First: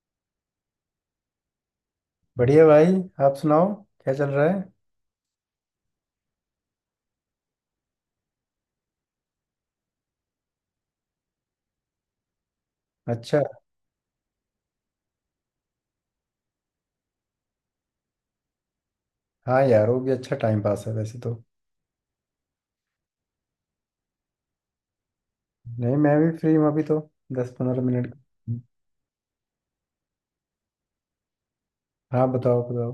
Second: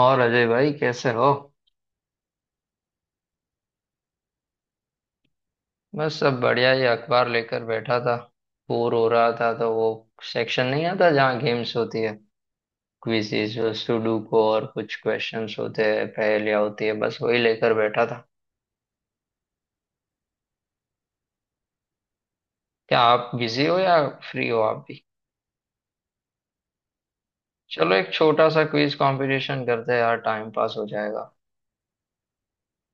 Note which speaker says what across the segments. Speaker 1: और अजय भाई कैसे हो?
Speaker 2: बढ़िया भाई। आप सुनाओ, क्या चल रहा है?
Speaker 1: बस सब बढ़िया ही, अखबार लेकर बैठा था। बोर हो रहा था तो वो सेक्शन नहीं आता जहाँ गेम्स होती है,
Speaker 2: अच्छा।
Speaker 1: क्विजीज, सुडोकू और कुछ क्वेश्चंस होते हैं, पहेलियाँ होती है, बस वही लेकर बैठा था।
Speaker 2: हाँ यार, वो भी अच्छा टाइम पास है वैसे तो।
Speaker 1: क्या आप बिजी हो या फ्री हो आप भी?
Speaker 2: नहीं, मैं भी फ्री हूँ अभी तो। दस पंद्रह
Speaker 1: चलो एक
Speaker 2: मिनट।
Speaker 1: छोटा सा क्विज कंपटीशन करते हैं यार, टाइम पास हो जाएगा।
Speaker 2: हाँ बताओ बताओ।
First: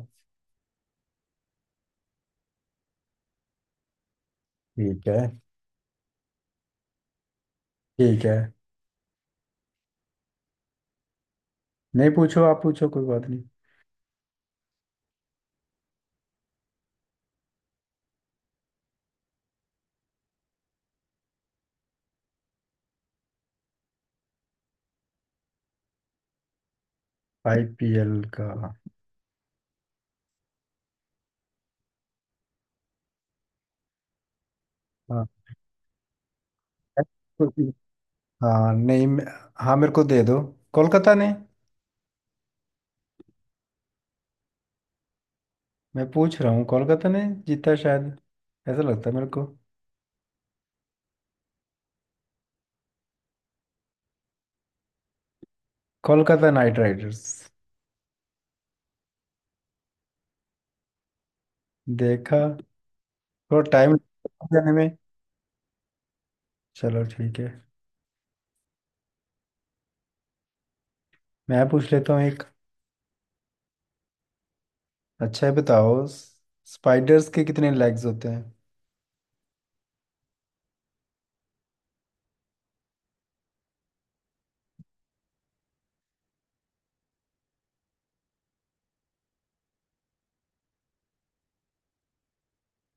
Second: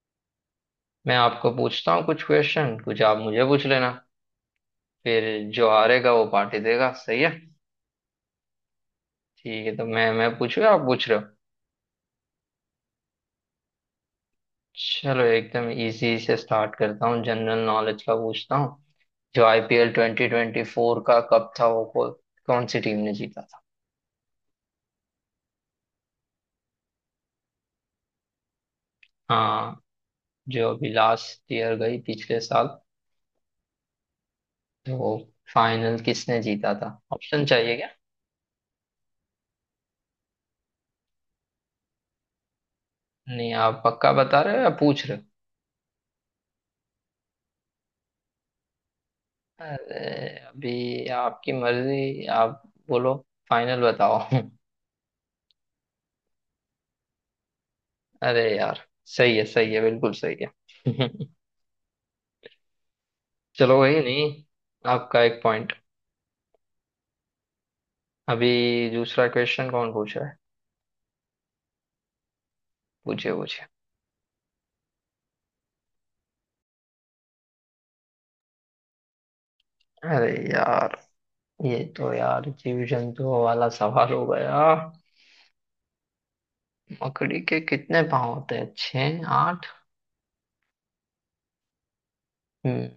Speaker 1: मैं आपको पूछता हूँ कुछ क्वेश्चन, कुछ आप मुझे पूछ लेना,
Speaker 2: ठीक है।
Speaker 1: फिर जो हारेगा वो पार्टी देगा, सही है?
Speaker 2: ठीक है।
Speaker 1: ठीक है, तो मैं पूछूँ या आप पूछ रहे हो?
Speaker 2: नहीं, पूछो आप पूछो, कोई बात नहीं।
Speaker 1: चलो एकदम इजी से स्टार्ट करता हूँ, जनरल नॉलेज का पूछता हूँ। जो आईपीएल 2024 का कप था वो कौन सी टीम ने जीता था?
Speaker 2: आईपीएल का, हाँ।
Speaker 1: हाँ, जो अभी लास्ट ईयर गई, पिछले साल, तो
Speaker 2: हाँ।
Speaker 1: फाइनल किसने जीता था? ऑप्शन चाहिए क्या?
Speaker 2: नहीं मैं- हाँ, मेरे को दे दो। कोलकाता ने।
Speaker 1: नहीं, आप पक्का बता रहे हो या पूछ रहे हो?
Speaker 2: मैं पूछ रहा हूँ, कोलकाता ने जीता शायद। ऐसा लगता है मेरे को।
Speaker 1: अरे अभी आपकी मर्जी, आप बोलो, फाइनल बताओ।
Speaker 2: Kolkata Knight Riders.
Speaker 1: अरे यार, सही है सही है, बिल्कुल सही है।
Speaker 2: देखा, थोड़ा
Speaker 1: चलो
Speaker 2: टाइम
Speaker 1: वही नहीं,
Speaker 2: जाने में।
Speaker 1: आपका एक पॉइंट।
Speaker 2: चलो ठीक है।
Speaker 1: अभी दूसरा क्वेश्चन कौन पूछ रहा है?
Speaker 2: मैं पूछ लेता हूँ एक।
Speaker 1: पूछे पूछे।
Speaker 2: अच्छा है बताओ। स्पाइडर्स के कितने लेग्स होते हैं?
Speaker 1: अरे यार, ये तो यार जीव जंतुओं वाला सवाल हो गया। मकड़ी के कितने पाँव होते हैं, छः, आठ? हम्म।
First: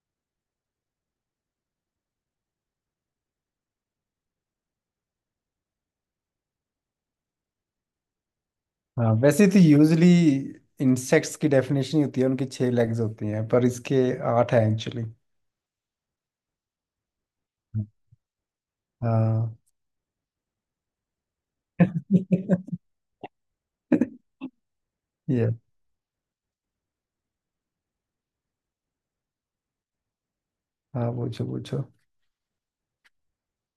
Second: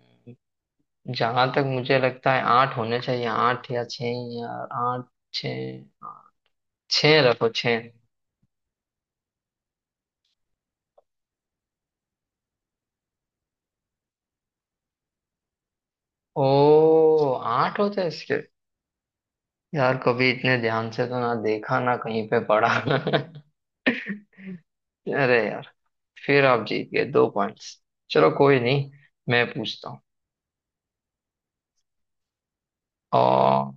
Speaker 1: जहां तक मुझे लगता है आठ होने चाहिए, आठ या छः, या आठ, छः, छः रखो छः।
Speaker 2: हाँ, वैसे तो यूजली इंसेक्ट्स की डेफिनेशन ही होती है उनकी छह लेग्स होती हैं, पर इसके आठ हैं एक्चुअली।
Speaker 1: ओ, आठ होते हैं इसके?
Speaker 2: हाँ।
Speaker 1: यार कभी इतने ध्यान से तो ना देखा, ना कहीं पे पढ़ा। अरे
Speaker 2: ये।
Speaker 1: यार, फिर आप जीत गए दो पॉइंट्स। चलो कोई नहीं, मैं पूछता हूँ।
Speaker 2: हाँ, पूछो पूछो।
Speaker 1: और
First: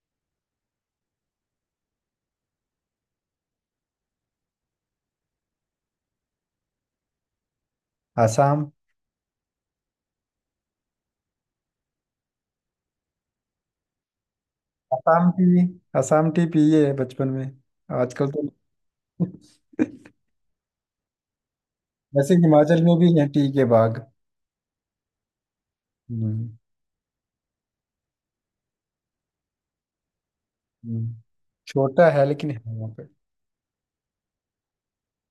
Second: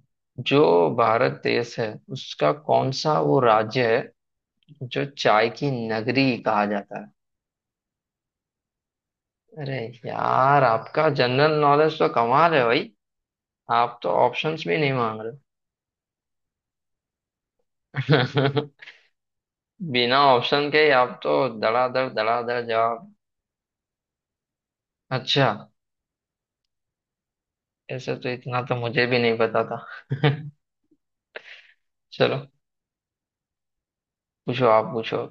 Speaker 1: जो भारत देश है उसका कौन सा वो राज्य है जो चाय की नगरी कहा जाता है?
Speaker 2: आसाम।
Speaker 1: अरे यार, आपका जनरल नॉलेज तो कमाल है भाई। आप तो ऑप्शंस भी नहीं मांग
Speaker 2: आसाम टी। आसाम टी पिए है बचपन में। आजकल तो।
Speaker 1: रहे। बिना ऑप्शन के ही आप तो धड़ाधड़
Speaker 2: वैसे
Speaker 1: धड़ाधड़
Speaker 2: हिमाचल में भी
Speaker 1: जवाब।
Speaker 2: है टी के बाग।
Speaker 1: अच्छा,
Speaker 2: हम्म।
Speaker 1: ऐसे तो इतना तो मुझे भी नहीं पता था।
Speaker 2: हम्म। छोटा है
Speaker 1: चलो
Speaker 2: लेकिन है वहाँ पे।
Speaker 1: पूछो, आप पूछो।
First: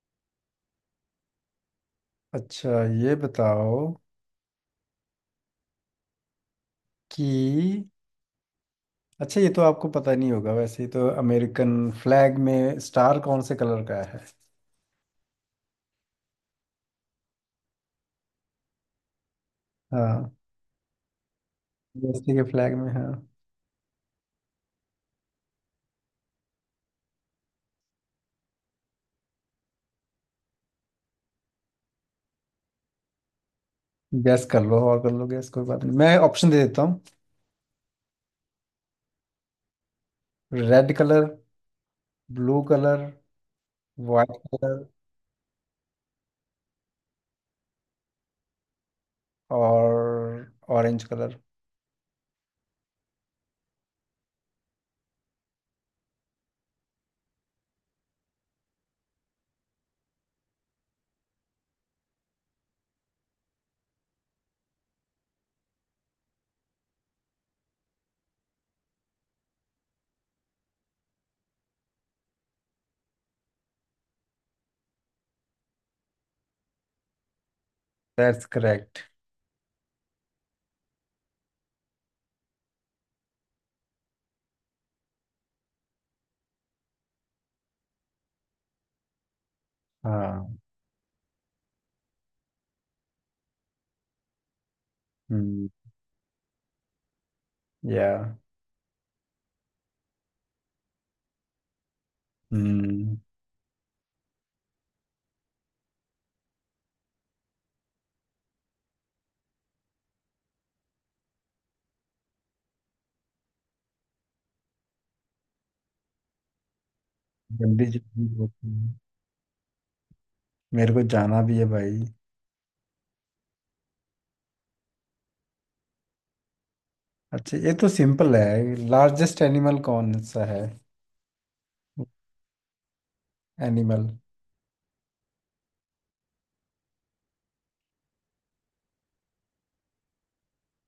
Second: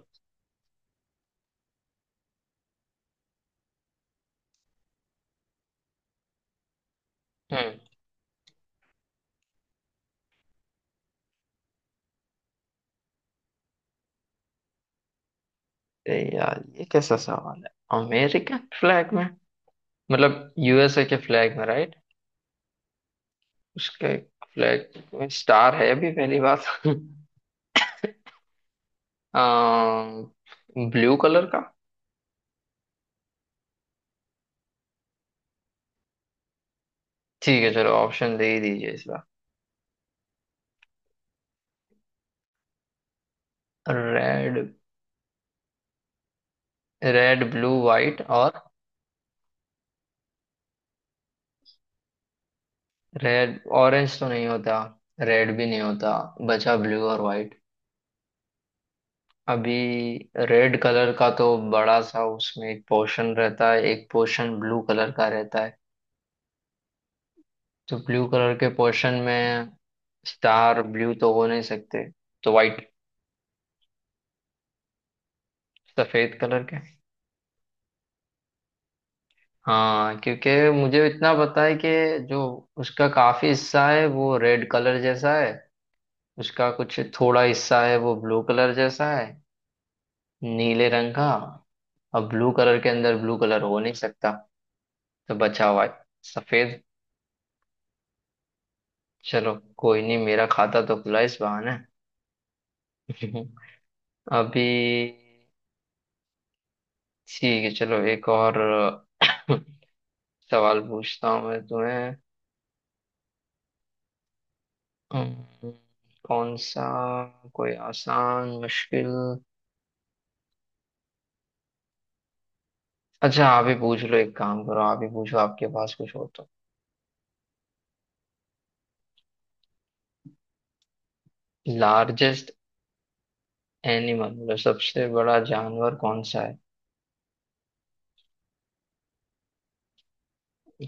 Speaker 2: अच्छा ये बताओ
Speaker 1: हम्म।
Speaker 2: कि, अच्छा ये तो आपको पता नहीं होगा वैसे ही, तो अमेरिकन फ्लैग में स्टार कौन से कलर का है?
Speaker 1: अरे यार ये कैसा सवाल है, अमेरिकन फ्लैग में,
Speaker 2: हाँ,
Speaker 1: मतलब यूएसए के फ्लैग में, right?
Speaker 2: यूएसए के फ्लैग में, हाँ।
Speaker 1: उसके फ्लैग में स्टार है, अभी पहली बात। ब्लू कलर का।
Speaker 2: गैस कर लो, और कर लो गैस, कोई बात नहीं, मैं ऑप्शन दे देता हूँ।
Speaker 1: ठीक है, चलो ऑप्शन दे ही दीजिए इस बार।
Speaker 2: Red colour, blue colour, white
Speaker 1: red,
Speaker 2: colour,
Speaker 1: red blue white और,
Speaker 2: और ऑरेंज कलर।
Speaker 1: रेड ऑरेंज तो नहीं होता, रेड भी नहीं होता, बचा ब्लू और वाइट। अभी रेड कलर का तो बड़ा सा उसमें एक पोर्शन रहता है, एक पोर्शन ब्लू कलर का रहता है, तो ब्लू कलर के पोर्शन में स्टार ब्लू तो हो नहीं सकते, तो वाइट, सफेद कलर के।
Speaker 2: That's correct.
Speaker 1: हाँ, क्योंकि मुझे इतना पता है कि जो उसका काफी हिस्सा है वो रेड कलर जैसा है, उसका कुछ थोड़ा हिस्सा है वो ब्लू कलर जैसा है,
Speaker 2: हाँ।
Speaker 1: नीले रंग का। अब ब्लू कलर के अंदर ब्लू कलर हो नहीं सकता, तो बचा
Speaker 2: हम्म।
Speaker 1: हुआ है सफेद।
Speaker 2: या।
Speaker 1: चलो कोई नहीं, मेरा खाता तो खुला इस बहाने।
Speaker 2: हम्म।
Speaker 1: अभी ठीक है, चलो एक और सवाल पूछता हूँ मैं तुम्हें। अम्म, कौन सा, कोई
Speaker 2: जल्दी जल्दी
Speaker 1: आसान
Speaker 2: होती है।
Speaker 1: मुश्किल?
Speaker 2: मेरे को जाना भी है भाई।
Speaker 1: अच्छा आप ही पूछ लो, एक काम करो, आप ही पूछो, आपके पास कुछ हो तो।
Speaker 2: अच्छा ये तो सिंपल है, लार्जेस्ट एनिमल कौन सा है?
Speaker 1: Largest
Speaker 2: animal.
Speaker 1: एनिमल मतलब सबसे बड़ा जानवर कौन सा है?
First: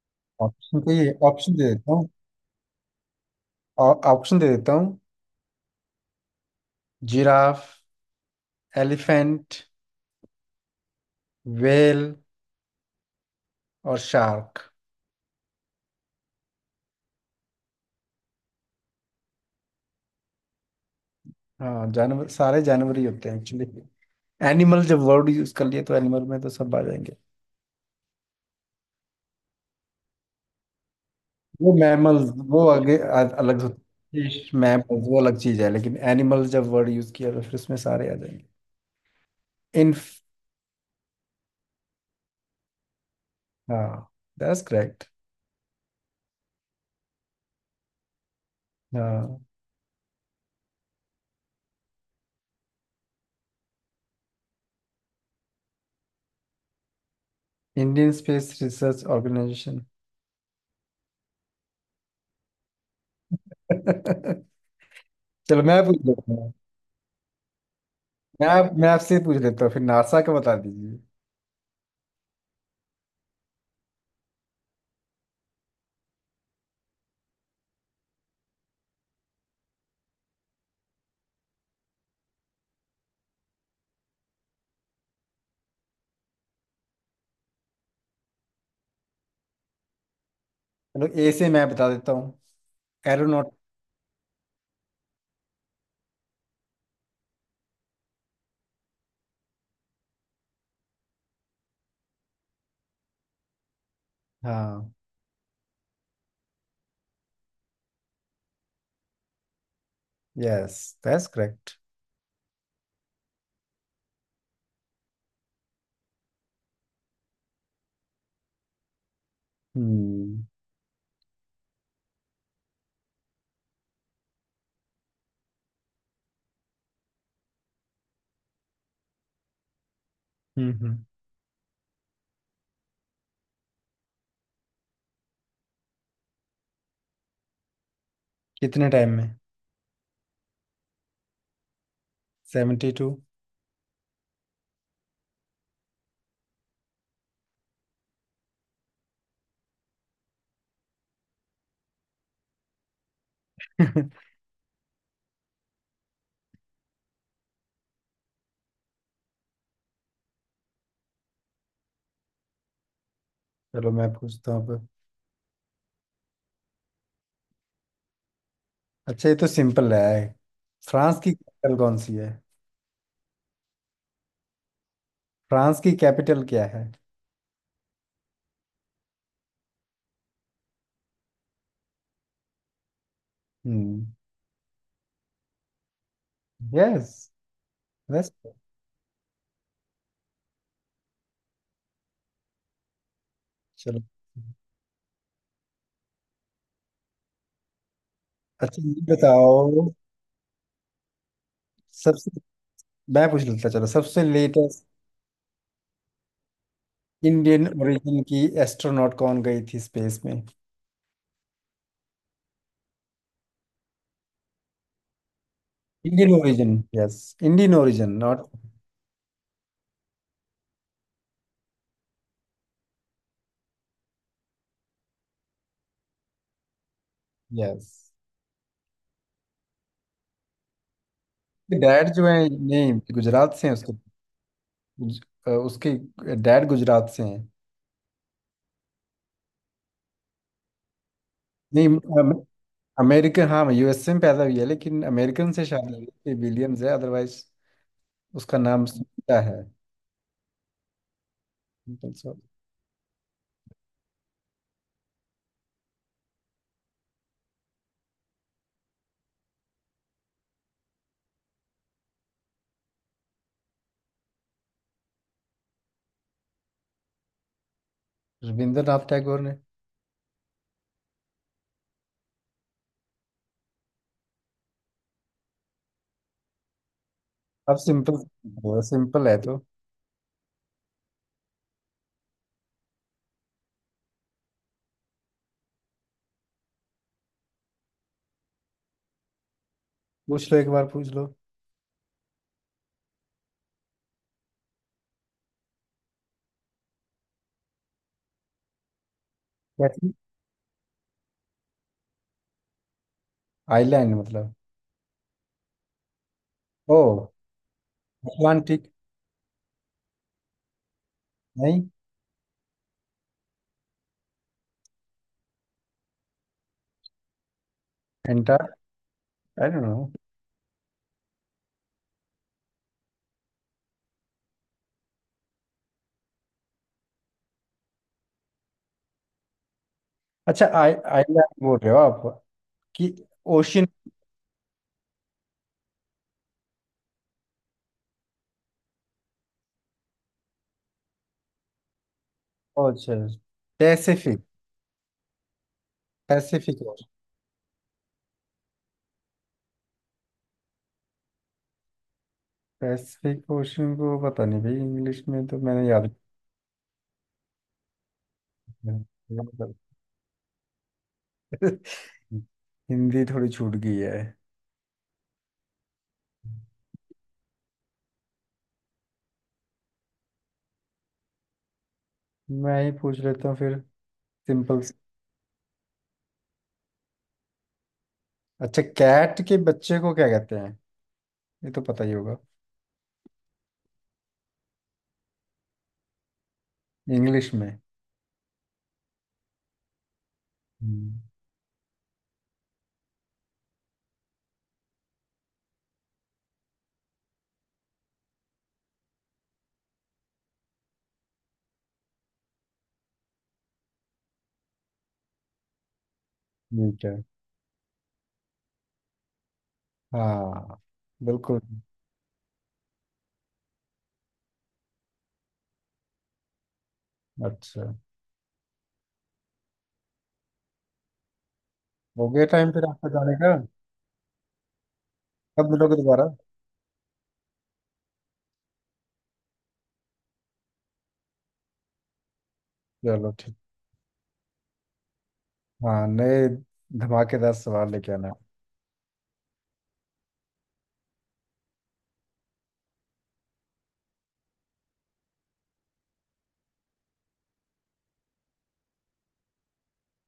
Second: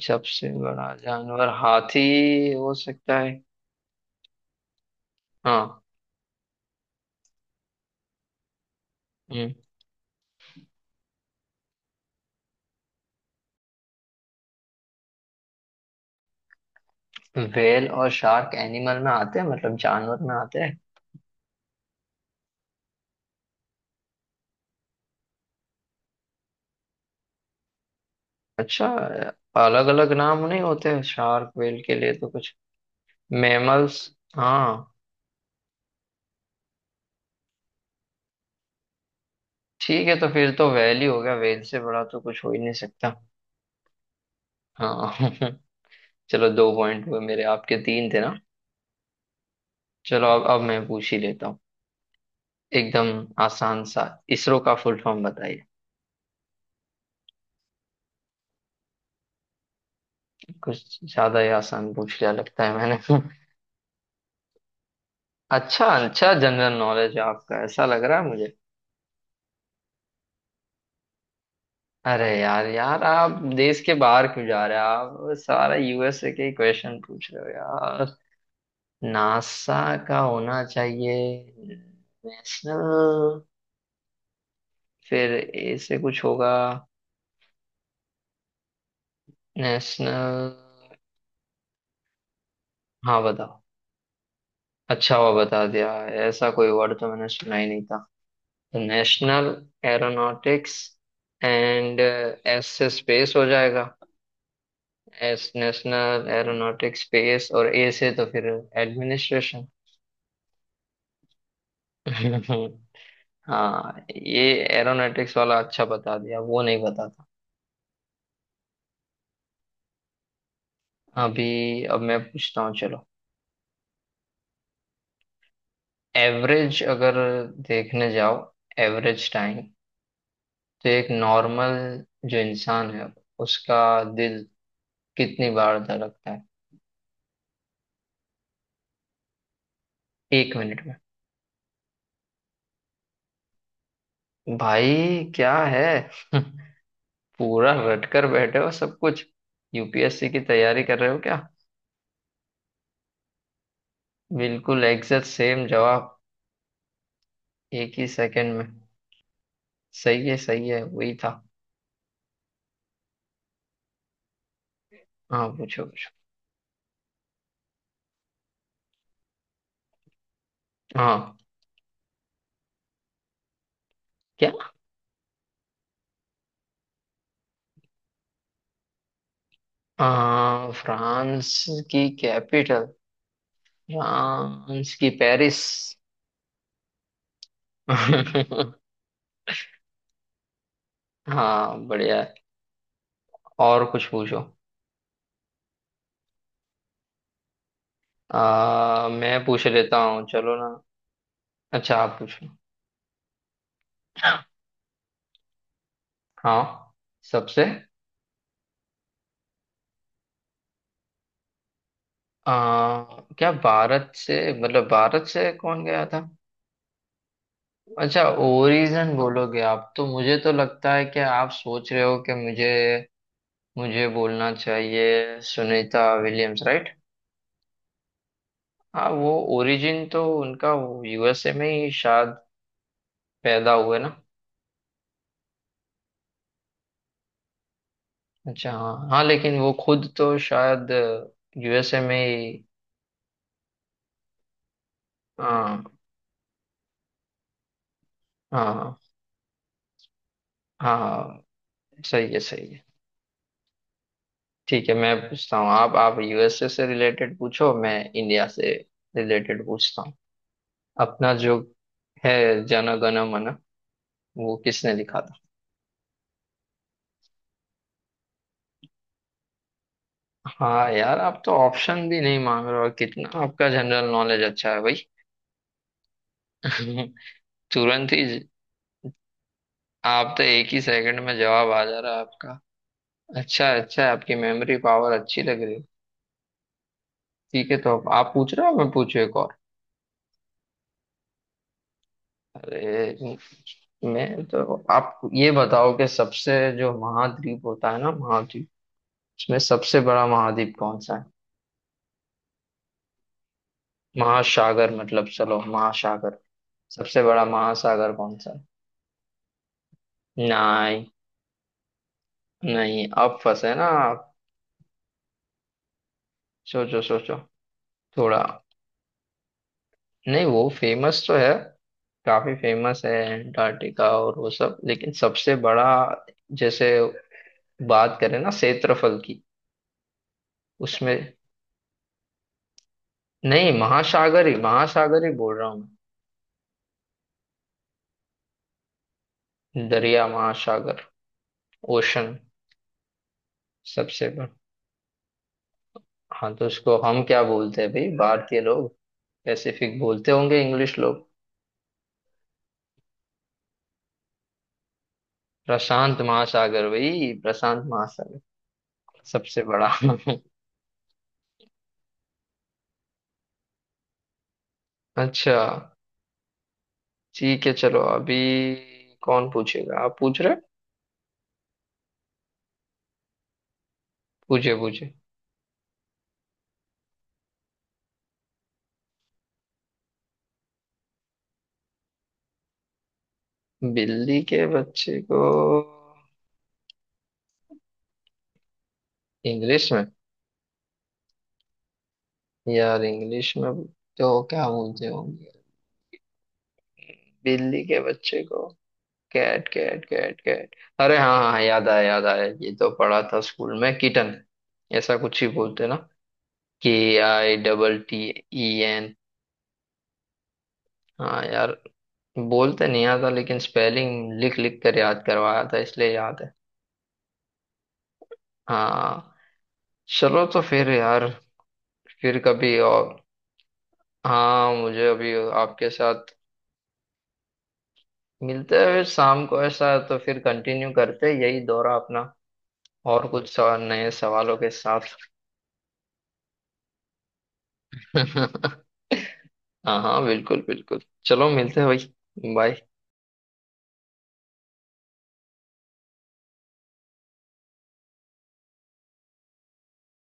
Speaker 1: सबसे
Speaker 2: ऑप्शन तो,
Speaker 1: बड़ा
Speaker 2: ये
Speaker 1: जानवर
Speaker 2: ऑप्शन दे देता
Speaker 1: हाथी
Speaker 2: हूँ।
Speaker 1: हो सकता है।
Speaker 2: और ऑप्शन दे देता हूँ।
Speaker 1: हाँ।
Speaker 2: जिराफ, एलिफेंट, वेल, और शार्क।
Speaker 1: व्हेल और शार्क एनिमल में आते हैं, मतलब जानवर में आते हैं?
Speaker 2: हाँ, जानवर, सारे जानवर ही होते हैं एक्चुअली। एनिमल जब वर्ड यूज कर लिए, तो एनिमल में तो सब आ जाएंगे।
Speaker 1: अच्छा, अलग अलग नाम नहीं होते शार्क
Speaker 2: वो
Speaker 1: व्हेल के लिए तो
Speaker 2: मैमल्स
Speaker 1: कुछ?
Speaker 2: वो अलग
Speaker 1: मैमल्स,
Speaker 2: होते हैं,
Speaker 1: हाँ।
Speaker 2: मैमल्स वो अलग चीज है, लेकिन एनिमल जब वर्ड यूज किया तो फिर उसमें सारे आ जाएंगे। इन।
Speaker 1: ठीक है, तो फिर तो व्हेल ही हो गया, व्हेल से बड़ा तो कुछ हो ही नहीं सकता।
Speaker 2: हाँ, दैट्स करेक्ट।
Speaker 1: हाँ। चलो दो पॉइंट हुए मेरे, आपके तीन थे ना?
Speaker 2: हाँ।
Speaker 1: चलो, अब मैं पूछ ही लेता हूँ। एकदम आसान सा, इसरो का फुल फॉर्म बताइए।
Speaker 2: Indian space research organisation.
Speaker 1: कुछ ज्यादा ही आसान पूछ लिया लगता है मैंने।
Speaker 2: चलो मैं
Speaker 1: अच्छा
Speaker 2: पूछ
Speaker 1: अच्छा,
Speaker 2: लेता
Speaker 1: जनरल नॉलेज आपका ऐसा लग रहा है
Speaker 2: मैं
Speaker 1: मुझे।
Speaker 2: आप मैं आपसे पूछ लेता हूँ फिर, नासा का बता दीजिए।
Speaker 1: अरे यार यार, आप देश के बाहर क्यों जा रहे हो? आप सारा यूएसए के क्वेश्चन पूछ रहे हो यार। नासा का होना चाहिए नेशनल, फिर ए से कुछ होगा, नेशनल।
Speaker 2: चलो, ए से मैं बता देता हूँ।
Speaker 1: हाँ
Speaker 2: एरोनॉट।
Speaker 1: बताओ। अच्छा हुआ बता दिया, ऐसा कोई वर्ड तो मैंने सुना ही नहीं था। नेशनल एरोनॉटिक्स एंड, एस से स्पेस हो जाएगा।
Speaker 2: हाँ।
Speaker 1: एस नेशनल एरोनॉटिक्स स्पेस, और ए से तो फिर एडमिनिस्ट्रेशन।
Speaker 2: Yes, that's correct.
Speaker 1: हाँ, ये एरोनॉटिक्स वाला अच्छा बता दिया, वो नहीं पता था।
Speaker 2: हम्म।
Speaker 1: अभी अब मैं पूछता हूँ, चलो। एवरेज अगर देखने जाओ, एवरेज टाइम,
Speaker 2: हम्म
Speaker 1: तो
Speaker 2: हम्म।
Speaker 1: एक नॉर्मल जो इंसान है उसका दिल कितनी बार धड़कता है,
Speaker 2: कितने टाइम में?
Speaker 1: 1 मिनट में?
Speaker 2: Seventy two.
Speaker 1: भाई क्या है। पूरा रटकर बैठे हो सब कुछ, यूपीएससी की तैयारी कर रहे हो क्या? बिल्कुल एग्जैक्ट सेम जवाब, एक ही सेकंड में। सही है सही है, वही था।
Speaker 2: चलो मैं पूछता हूँ अब।
Speaker 1: हाँ पूछो पूछो।
Speaker 2: अच्छा ये तो सिंपल रहा है। फ्रांस की
Speaker 1: हाँ,
Speaker 2: कैपिटल कौन सी है?
Speaker 1: क्या?
Speaker 2: फ्रांस की कैपिटल क्या है?
Speaker 1: फ्रांस की कैपिटल,
Speaker 2: हम्म।
Speaker 1: फ्रांस की पेरिस।
Speaker 2: यस। यस।
Speaker 1: हाँ बढ़िया है, और
Speaker 2: चलो।
Speaker 1: कुछ पूछो।
Speaker 2: अच्छा ये
Speaker 1: मैं पूछ
Speaker 2: बताओ।
Speaker 1: लेता हूँ, चलो ना, अच्छा आप
Speaker 2: सबसे,
Speaker 1: पूछो।
Speaker 2: मैं पूछ लेता, चलो, सबसे लेटेस्ट
Speaker 1: हाँ,
Speaker 2: इंडियन
Speaker 1: सबसे,
Speaker 2: ओरिजिन की एस्ट्रोनॉट कौन गई थी स्पेस में?
Speaker 1: आ, क्या भारत से, मतलब भारत से कौन गया था?
Speaker 2: Indian origin, yes. Indian origin
Speaker 1: अच्छा,
Speaker 2: नॉट।
Speaker 1: ओरिजिन बोलोगे आप तो मुझे तो लगता है कि आप सोच रहे हो कि मुझे मुझे बोलना चाहिए, सुनीता विलियम्स, राइट
Speaker 2: यस।
Speaker 1: हाँ, वो ओरिजिन तो उनका यूएसए में ही
Speaker 2: डैड जो
Speaker 1: शायद
Speaker 2: है नहीं, गुजरात से
Speaker 1: पैदा
Speaker 2: हैं उसके।
Speaker 1: हुए ना।
Speaker 2: उसके डैड गुजरात से हैं।
Speaker 1: अच्छा हाँ हाँ, लेकिन वो खुद तो शायद
Speaker 2: नहीं,
Speaker 1: यूएसए में ही।
Speaker 2: अमेरिकन, हाँ, यूएसए में पैदा हुई है, लेकिन अमेरिकन से
Speaker 1: हाँ।
Speaker 2: शादी, विलियम्स है अदरवाइज। उसका
Speaker 1: हाँ
Speaker 2: नाम
Speaker 1: हाँ
Speaker 2: सुनीता है।
Speaker 1: हाँ,
Speaker 2: सिंपल
Speaker 1: सही
Speaker 2: सा।
Speaker 1: है सही है। ठीक है मैं पूछता हूँ, आप यूएसए से रिलेटेड पूछो, मैं इंडिया से रिलेटेड पूछता हूँ। अपना जो है जन गण मन वो किसने लिखा था?
Speaker 2: रविंद्रनाथ टैगोर ने।
Speaker 1: हाँ यार, आप तो ऑप्शन भी नहीं मांग रहे हो, और कितना आपका जनरल नॉलेज अच्छा है भाई।
Speaker 2: अब
Speaker 1: तुरंत ही
Speaker 2: सिंपल सिंपल है तो।
Speaker 1: आप तो एक ही सेकंड में जवाब आ जा रहा है आपका। अच्छा अच्छा, आपकी मेमोरी पावर अच्छी लग रही है। ठीक है, तो अब आप पूछ रहे हो मैं पूछू एक और।
Speaker 2: पूछ लो, एक बार पूछ लो।
Speaker 1: अरे मैं तो, आप ये बताओ कि सबसे जो महाद्वीप होता है ना, महाद्वीप, इसमें सबसे
Speaker 2: कैसी?
Speaker 1: बड़ा महाद्वीप कौन सा है?
Speaker 2: आइलैंड मतलब?
Speaker 1: महासागर मतलब, चलो महासागर, सबसे
Speaker 2: ओ,
Speaker 1: बड़ा महासागर कौन सा
Speaker 2: अटलांटिक।
Speaker 1: है? नहीं।
Speaker 2: नहीं।
Speaker 1: नहीं, अब फंसे ना आप, सोचो सोचो थोड़ा।
Speaker 2: एंटार्क, आई डोंट नो।
Speaker 1: नहीं वो फेमस तो है, काफी फेमस है अंटार्कटिका और वो सब, लेकिन सबसे बड़ा जैसे बात करें ना क्षेत्रफल की,
Speaker 2: अच्छा, आई,
Speaker 1: उसमें।
Speaker 2: आइलैंड बोल रहे हो आप कि?
Speaker 1: नहीं,
Speaker 2: ओशियन?
Speaker 1: महासागर ही महासागर ही बोल रहा हूँ। मैं दरिया, महासागर, ओशन
Speaker 2: अच्छा,
Speaker 1: सबसे
Speaker 2: पैसिफिक।
Speaker 1: बड़ा। हाँ तो
Speaker 2: पैसिफिक
Speaker 1: उसको
Speaker 2: ओशन।
Speaker 1: हम क्या बोलते हैं भाई, भारतीय लोग? पैसिफिक बोलते होंगे इंग्लिश लोग।
Speaker 2: पैसिफिक ओशन को पता नहीं भाई, इंग्लिश में तो मैंने याद।
Speaker 1: प्रशांत महासागर भाई, प्रशांत महासागर सबसे
Speaker 2: मतलब।
Speaker 1: बड़ा।
Speaker 2: हिंदी थोड़ी छूट गई है।
Speaker 1: अच्छा, ठीक है चलो अभी, कौन पूछेगा, आप पूछ रहे?
Speaker 2: मैं ही पूछ लेता हूँ फिर।
Speaker 1: पूछे
Speaker 2: सिंपल।
Speaker 1: पूछे।
Speaker 2: अच्छा, कैट के बच्चे को क्या कहते हैं? ये तो पता ही होगा।
Speaker 1: बिल्ली के बच्चे को
Speaker 2: इंग्लिश में।
Speaker 1: इंग्लिश में?
Speaker 2: हम्म।
Speaker 1: यार इंग्लिश में तो क्या बोलते होंगे बिल्ली के बच्चे को, कैट, कैट, कैट, कैट, अरे हाँ हाँ, याद आया याद आया, ये तो पढ़ा था स्कूल में, किटन, ऐसा कुछ ही बोलते ना, के
Speaker 2: ठीक है।
Speaker 1: I double T E N.
Speaker 2: हाँ,
Speaker 1: हाँ
Speaker 2: बिल्कुल।
Speaker 1: यार, बोलते नहीं आता, लेकिन स्पेलिंग लिख लिख कर याद करवाया था, इसलिए याद है।
Speaker 2: अच्छा।
Speaker 1: हाँ, चलो तो फिर यार,
Speaker 2: हो
Speaker 1: फिर
Speaker 2: गया टाइम,
Speaker 1: कभी
Speaker 2: फिर आपका
Speaker 1: और।
Speaker 2: जाने का।
Speaker 1: हाँ, मुझे अभी
Speaker 2: कब
Speaker 1: आपके
Speaker 2: मिलोगे दोबारा?
Speaker 1: साथ, मिलते हैं फिर शाम को ऐसा है, तो फिर कंटिन्यू करते हैं यही दौरा अपना, और
Speaker 2: चलो
Speaker 1: कुछ
Speaker 2: ठीक।
Speaker 1: सवाल, नए सवालों के साथ।
Speaker 2: हाँ, नए धमाकेदार सवाल लेके आना।
Speaker 1: हाँ हाँ बिल्कुल बिल्कुल, चलो मिलते हैं भाई, बाय।